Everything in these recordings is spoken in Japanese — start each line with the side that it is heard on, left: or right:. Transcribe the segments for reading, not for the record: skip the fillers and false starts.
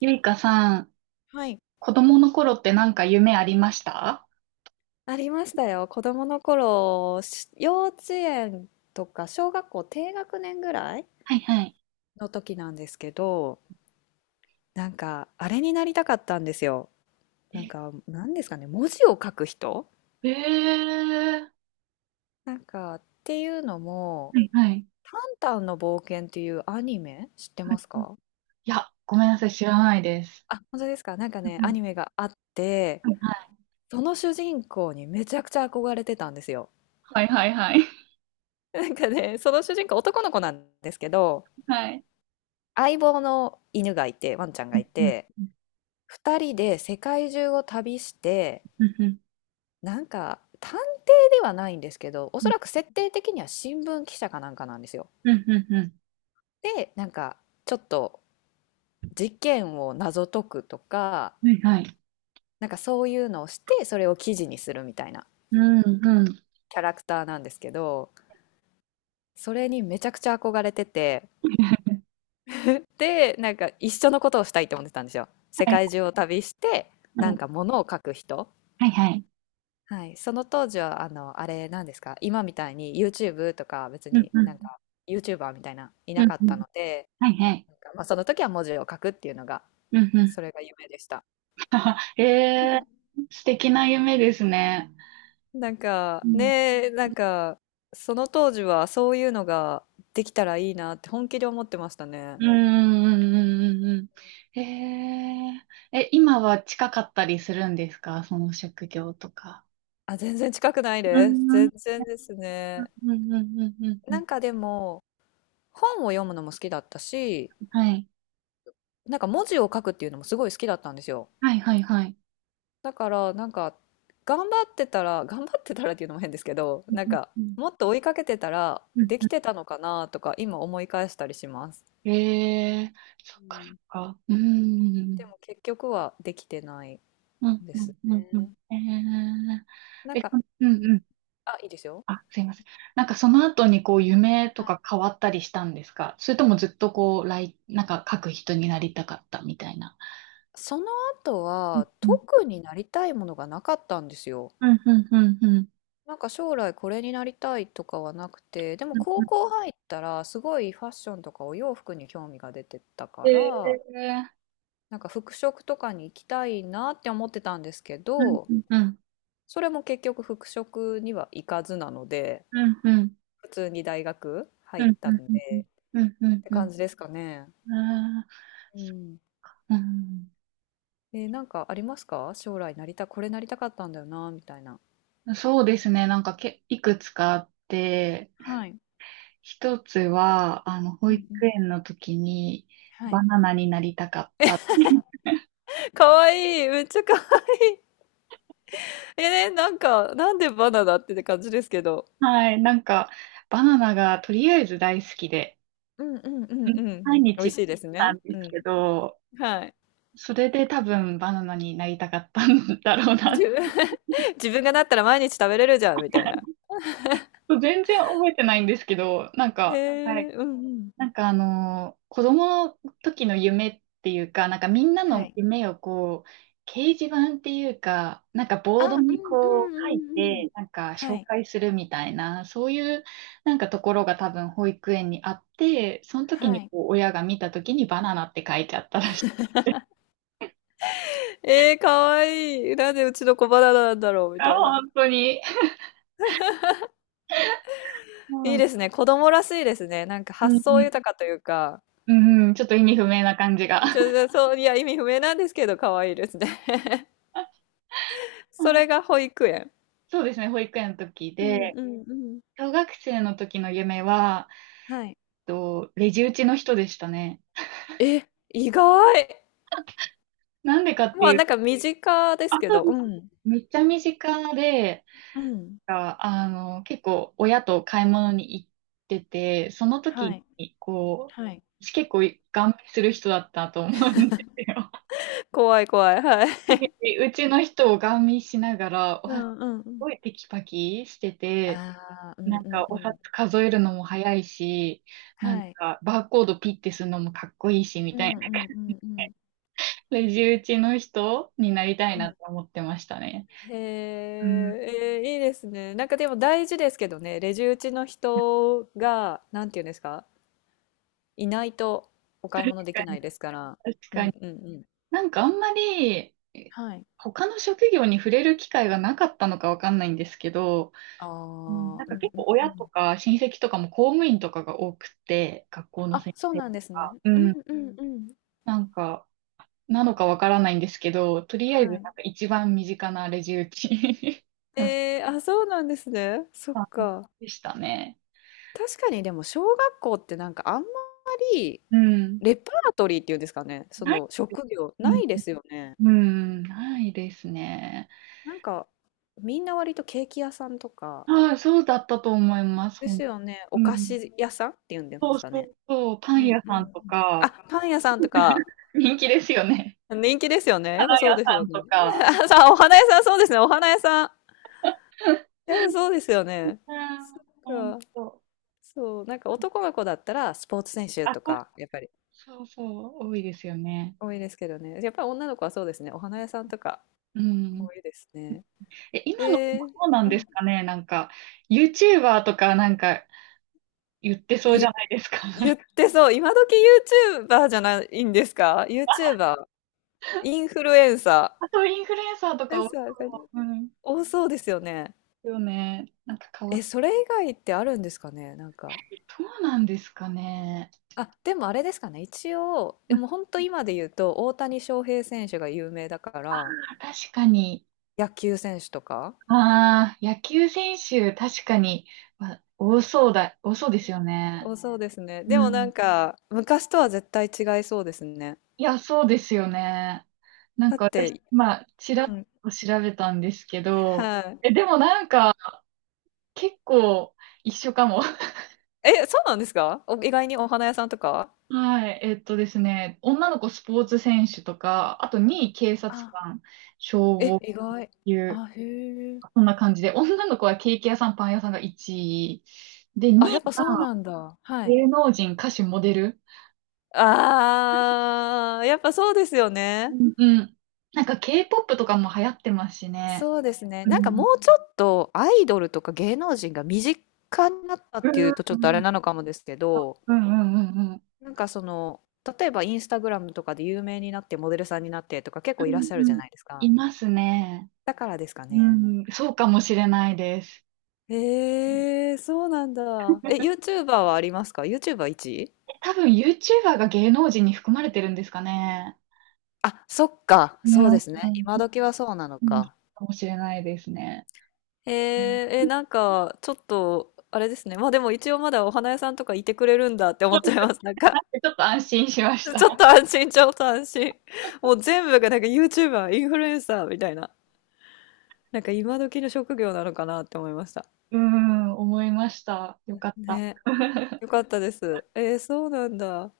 right: ゆいかさん、
left: はい。
right: 子供の頃ってなんか夢ありました？
left: ありましたよ。子供の頃、幼稚園とか小学校低学年ぐらい
right: はいはい。
left: の時なんですけど、なんかあれになりたかったんですよ。なんか何ですかね、文字を書く人
right: ええー、
left: なんかっていうのも、
right: はいはい。
left: タンタンの冒険っていうアニメ知って
right: はい。
left: ますか？
right: いや、ごめんなさい、知らないです。
left: あ、本当ですか。なんか
right: う
left: ね、
right: んう
left: ア
right: ん、
left: ニメがあって、その主人公にめちゃくちゃ憧れてたんですよ。
right: はいはいはい。
left: なんかね、その主人公男の子なんですけど、
right: はい。
left: 相棒の犬がいて、ワンちゃん
right: う
left: がい
right: ん
left: て、二人で世界中を旅して、
right: うんうん
left: なんか探偵ではないんですけど、おそらく設定的には新聞記者かなんかなんですよ。
right: うんうん
left: で、なんかちょっと事件を謎解くとか、
right: うんうん、はいはい。
left: なんかそういうのをして、それを記事にするみたいな
right: うんうん。
left: キャラクターなんですけど、それにめちゃくちゃ憧れてて、で、なんか一緒のことをしたいと思ってたんですよ。世
right: はい
left: 界中を旅して、なん
right: は
left: か物を書く人。
right: いはい。
left: はい、その当時はあれなんですか、今みたいに YouTube とか別
right: うん
left: に
right: う
left: な
right: ん
left: んか YouTuber みたいないな
right: うん
left: かっ
right: う
left: た
right: ん、
left: ので、
right: はいはい。
left: なんかまあ、その時は文字を書くっていうのが、
right: うんうん。
left: それが夢でした。
right: ええ ー、素敵な夢ですね。
left: なん
right: う
left: か
right: ん
left: ねえ、なんかその当時はそういうのができたらいいなって本気で思ってましたね。
right: うんうんうんうんうんうん。え、今は近かったりするんですか、その職業とか？
left: あ、全然近くない
right: う
left: です。
right: ん、うん、
left: 全然です
right: う
left: ね。
right: ん、うん、うん、うんう
left: な
right: ん、
left: んかでも本を読むのも好きだったし、
right: はい。
left: なんか文字を書くっていうのもすごい好きだったんですよ。
right: はい、はい、はい。
left: だからなんか頑張ってたら 頑張ってたらっていうのも変ですけど、
right: うん、
left: なんか
right: うん、
left: もっと追いかけてたら
right: うん。
left: でき
right: う
left: てたのかなとか今思い返したりします。
right: ん。そっ
left: う
right: か、そっ
left: ん、
right: か。う
left: で
right: ん、
left: も結局はできてない
right: うん、
left: で
right: う
left: す
right: ん、うん、うん。
left: ね。なん
right: え、そ
left: か、
right: う
left: うん。
right: ん、うん。
left: あ、いいですよ。
right: あ、すいません。なんかその後にこう夢と
left: はい、
right: か変わったりしたんですか、それともずっとこう、来、なんか書く人になりたかったみたいな？
left: その後
right: う
left: は
right: ん
left: 特になりたいものがなかったんですよ。
right: うん、うん、うん、うん。
left: なんか将来これになりたいとかはなくて、でも
right: うん
left: 高
right: うん、
left: 校入ったらすごいファッションとかお洋服に興味が出てたから、
right: で、
left: なんか服飾とかに行きたいなって思ってたんですけ
right: うん
left: ど、
right: うんうん
left: それも結局服飾には行かずなので、
right: うんうんうん
left: 普通に大学入
right: う
left: っ
right: ん
left: た
right: うん
left: んで、
right: う
left: っ
right: ん
left: て
right: う
left: 感
right: ん、
left: じですかね。
right: あ
left: うん。
right: ー、
left: なんかありますか、将来なりた、これなりたかったんだよな、みたいな。
right: うん、そうですね。なんかいくつかあって、
left: はい。
right: 一つは、
left: う
right: 保
left: ん
right: 育
left: うん。
right: 園の時に
left: は
right: バ
left: い。
right: ナナになりたかった。
left: かわいい、めっちゃかわいい。なんか、なんでバナナってって感じですけど。
right: はい。なんか、バナナがとりあえず大好きで、
left: うんうんう
right: う
left: ん
right: ん、
left: うん。
right: 毎
left: 美味
right: 日
left: しいです
right: な
left: ね。
right: んで
left: う
right: す
left: ん。
right: けど、
left: はい。
right: それで多分バナナになりたかったんだろう
left: 自
right: な。
left: 分 自分がなったら毎日食べれるじゃん、みたいな。
right: 全然覚えてないんですけど、なん
left: へ
right: か、はい。
left: え、うんうん。
right: なんか子供の時の夢っていうか、なんかみんな
left: は
right: の
left: い。
right: 夢をこう、掲示板っていうか、なんかボード
left: あ、う
right: に
left: んう
right: こ
left: んう
right: う書い
left: んうん。
right: て、なんか
left: は
right: 紹
left: い、
right: 介するみたいな、そういうなんかところが多分保育園にあって、その時
left: は
right: に
left: い。
right: こう親が見た時にバナナって書いちゃったらしい。
left: ええ、かわいい。なんでうちの子バナナなんだろうみ
right: あ、
left: たいな。
right: 本当に。う
left: い
right: ん、
left: い
right: う
left: ですね、子供らしいですね。なんか発想
right: ん、
left: 豊かというか、
right: うん、ちょっと意味不明な感じが。
left: ちょで、そう、いや、意味不明なんですけど可愛いですね。
right: う
left: そ
right: ん、
left: れが保育園。
right: そうですね、保育園の時
left: うんう
right: で、
left: んうん。
right: 小学生の時の夢は、
left: はい。
right: レジ打ちの人でしたね。
left: え、意外。
right: なんでかって
left: まあ、
right: いう、
left: なんか身近です
right: 朝、
left: けど、うん。
right: めっちゃ身近で、
left: うん。
right: あ、結構親と買い物に行ってて、その
left: は
right: 時
left: い、
right: に、こ
left: はい。
right: う、私結構ガン見する人だったと思うんですよ。
left: 怖い怖い、はい。
right: で、うちの人をガン見しながら、
left: う
right: わ、す
left: んうんうん。
right: ごいテキパキしてて、
left: ああ、うん
right: なん
left: うん
right: か
left: う
right: お札
left: ん。
right: 数えるのも早いし、なん
left: はい。
right: かバーコードピッてするのもかっこいいし、み
left: う
right: たいな。
left: んうんうんうん。
right: レジ打ちの人になりたい
left: う
right: な
left: ん。
right: って思ってましたね。
left: へ
right: うん。
left: え、いいですね。なんかでも大事ですけどね、レジ打ちの人が、なんていうんですか、いないとお買い物
right: 確
left: でき
right: か
left: な
right: に。
left: いですから。
right: 確
left: う
right: か
left: ん
right: に。
left: うんうん。
right: なんかあんまり、
left: はい。
right: 他の職業に触れる機会がなかったのかわかんないんですけど、
left: ああ、
right: うん。
left: う
right: な
left: ん
right: ん
left: う
right: か
left: ん
right: 結構
left: う
right: 親と
left: ん。
right: か親戚とかも公務員とかが多くて、学校の
left: あ、
right: 先
left: そう
right: 生
left: なん
right: と
left: ですね。
right: か、う
left: うん
right: ん、
left: うんん。うん。
right: なんか、なのかわからないんですけど、とりあえずな
left: は
right: ん
left: い。
right: か一番身近なレジ打ち の人
left: えー、あ、そうなんですね。そっか。
right: でしたね。
left: 確かにでも小学校ってなんかあんまり
right: うん。
left: レパートリーっていうんですかね、そ
right: ない
left: の
right: です。
left: 職業
right: う
left: な
right: ん、
left: いですよね。
right: うん、ないですね。
left: なんか、みんな割とケーキ屋さんとか、
right: はい、そうだったと思います、
left: ですよね、
right: う
left: お菓
right: ん。
left: 子屋さんっていうんで
right: そう
left: すか
right: そ
left: ね。
right: うそう、パ
left: うん
right: ン
left: うん
right: 屋
left: う
right: さん
left: ん。
right: と
left: あ、
right: か、
left: パン屋さんとか、
right: 人気ですよね。
left: 人気ですよね。やっぱ
right: 花屋
left: そうです
right: さ
left: よ
right: ん
left: ね。
right: と か。
left: あ、さあ、お花屋さん、そうですね、お花屋さん。やっぱそうですよ
right: うん、
left: ね。な
right: ほん
left: んか、
right: と。
left: そう、なんか男の子だったらスポーツ選手
right: あ、
left: とか、やっぱり
right: そうそう、多いですよね。
left: 多いですけどね。やっぱり女の子はそうですね、お花屋さんとか
right: うん。
left: 多いですね。
right: え、今の子も
left: えー、
right: そうなん
left: う
right: で
left: ん、
right: すかね、なんか、YouTuber とかなんか言ってそうじゃ
left: い
right: ないですか。
left: 言っ てそう、今時 YouTuber じゃないんですか？ YouTuber。インフルエンサ
right: あと、インフルエン
left: ー。インフル
right: サーと
left: エ
right: か
left: ン
right: を。
left: サーが
right: うん、
left: 多そうですよね。
right: よね。なんか変わ
left: え、
right: っ
left: それ以外ってあるんですかね、なんか。
right: てる。そうなんですかね。
left: あ、でもあれですかね、一応、
right: う
left: で
right: ん、
left: も本当今で言うと、大谷翔平選手が有名だから、
right: 確かに。
left: 野球選手とか、
right: ああ、野球選手、確かに、ま、多そうだ、多そうですよね。
left: 多そうですね。で
right: う
left: もな
right: ん。
left: んか、昔とは絶対違いそうですね。
right: いや、そうですよね。なん
left: だっ
right: か私、
left: て、
right: まあ、ちらっと調べたんですけど、
left: は
right: え、でもなんか、結構一緒かも。
left: い。え、そうなんですか？お意外にお花屋さんとか、
right: はい。ですね、女の子スポーツ選手とか、あと2位警察
left: あ、
right: 官、消
left: え、
right: 防
left: 意外。
right: 級、
left: あ、へえ。
right: こんな感じで、女の子はケーキ屋さん、パン屋さんが1位。で、
left: あ、
right: 2
left: や
right: 位
left: っぱそう
right: が
left: なんだ。はい。
right: 芸能人、歌手、モデル。
left: あー、やっぱそうですよ
right: う
left: ね。
right: んうん。なんか K-POP とかも流行ってますしね。
left: そうですね。
right: う
left: なんか
right: ん。
left: もうちょっとアイドルとか芸能人が身近になった
right: う
left: っていうとちょっとあれ
right: ん。
left: なのかもですけど、
right: うんうんうんうんうん。
left: なんかその、例えばインスタグラムとかで有名になってモデルさんになってとか結構いらっしゃる
right: う
left: じゃ
right: ん、
left: ないですか。
right: いますね。
left: だからですか
right: う
left: ね。
right: ん、そうかもしれないです。
left: えー、そうなんだ。え、YouTuber はありますか？ YouTuber1 位、
right: 多分 YouTuber が芸能人に含まれてるんですかね。
left: あ、そっか。
right: ね。
left: そうですね。
right: うん、
left: 今
right: そ
left: 時はそうなの
right: うに。
left: か。
right: かもしれないですね。
left: えー、
right: うん、
left: えー、なんかちょっと、あれですね。まあでも一応まだお花屋さんとかいてくれるんだって思っちゃいます。なんか
right: ちょっと安心しまし
left: ち
right: た。
left: ょっと安心、ちょっと安心。もう全部がなんか YouTuber、インフルエンサーみたいな。なんか今時の職業なのかなって思いました。
right: うん、思いました。よかった。
left: ね。よかったです。えー、そうなんだ。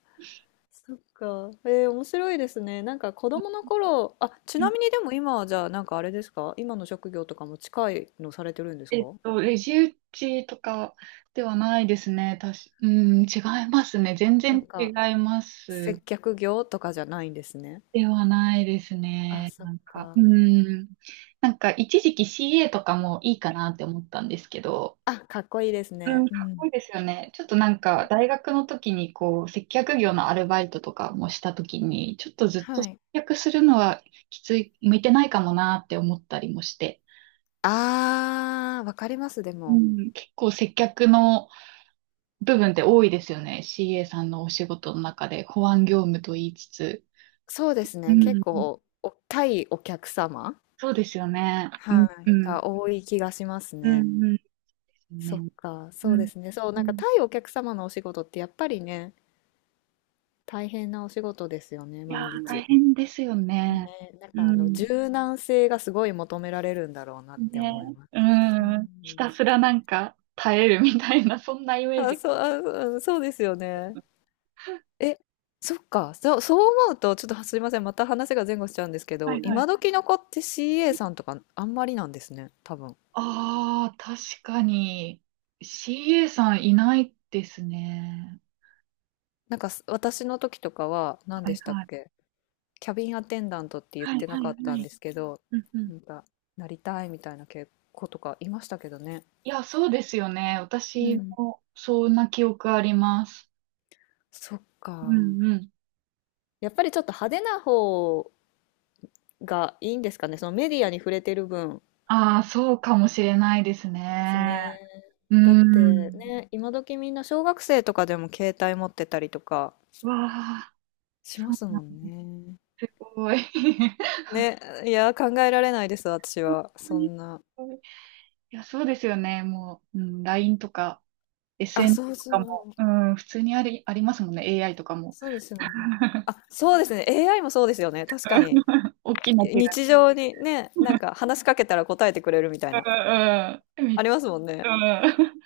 left: そっか。えー、面白いですね。なんか子供の 頃、あ、ちなみにでも今はじゃあなんかあれですか、今の職業とかも近いのされてるんですか？
right: レジ打ちとかではないですね。うん、違いますね。全
left: なん
right: 然違
left: か
right: います。
left: 接客業とかじゃないんですね。
right: ではないです
left: あ、
right: ね。
left: そっ
right: なんか、う
left: か。
right: ん。なんか、一時期 CA とかもいいかなって思ったんですけど、
left: あ、かっこいいです
right: う
left: ね。
right: ん、
left: う
right: かっこい
left: ん。
right: いですよね。ちょっとなんか、大学の時にこう、接客業のアルバイトとかもした時に、ちょっとずっと
left: は
right: 接
left: い。
right: 客するのはきつい、向いてないかもなって思ったりもして、
left: あー、わかります、で
right: う
left: も。
right: ん、結構接客の、部分って多いですよね。CA さんのお仕事の中で保安業務と言いつつ。
left: そうです
right: う
left: ね。結うん。
right: ん、
left: 構、お対お客様、
right: そうですよね。うん、
left: は
right: う
left: い、
right: ん、
left: が多い気がします
right: う
left: ね。
right: ん、うん、です
left: そ
right: ね。
left: っか、
right: う
left: そうで
right: ん、
left: すね。そう、
right: う
left: なんか
right: ん。
left: 対お客様のお仕事ってやっぱりね、大変なお仕事ですよね、
right: いや
left: 毎
right: ー、大
left: 日。
right: 変ですよね。
left: ね、なん
right: う
left: かあの
right: ん。
left: 柔軟性がすごい求められるんだろうなって
right: ね。
left: 思いま
right: う
left: す。うん。
right: ん。ひたすらなんか耐えるみたいな、そんなイメー
left: あ、
right: ジ。
left: そう、あ、そううん、そうですよね。え、そっか、そう、そう思うと、ちょっとすいません、また話が前後しちゃうんですけ
right: は
left: ど、
right: いはい。
left: 今時の子って CA さんとかあんまりなんですね、多分。
right: ああ、確かに。CA さんいないですね。
left: なんか私の時とかは何
right: は
left: で
right: い
left: したっ
right: はい。
left: け、キャビンアテンダントって言っ
right: はい
left: てな
right: は
left: か
right: い
left: った
right: は
left: ん
right: い。
left: ですけど、
right: うんうん、
left: なんかなりたいみたいな子とかいましたけどね。
right: いや、そうですよね。
left: う
right: 私
left: ん。
right: も、そんな記憶あります。
left: そっ
right: う
left: か。
right: んうん。
left: やっぱりちょっと派手な方がいいんですかね。そのメディアに触れてる分
right: ああ、そうかもしれないです
left: です
right: ね。
left: ね。
right: う
left: だって
right: ん。
left: ね、今時みんな小学生とかでも携帯持ってたりとか。
right: わあ、
left: し
right: そ
left: ま
right: う
left: す
right: な
left: も
right: ん
left: んね。
right: すごい。
left: ね、いや、考えられないです、私
right: 本
left: は。
right: 当
left: そ
right: にす
left: んな。
right: ごい。いや、そうですよね。もう、うん、LINE とか、
left: あ、そう
right: SNS と
left: そ
right: かも、
left: う。
right: うん、普通にありますもんね。AI とかも。
left: そうですよね。あ、そうですね。AI もそうですよね。確かに。
right: 大きな違
left: 日
right: い。
left: 常にね、なんか話しかけたら答えてくれるみたいな。
right: うんうん。
left: ありますもん
right: う
left: ね。
right: ん。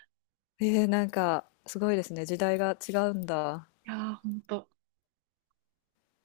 left: えー、なんか、すごいですね。時代が違うんだ。
right: いやー、ほんと。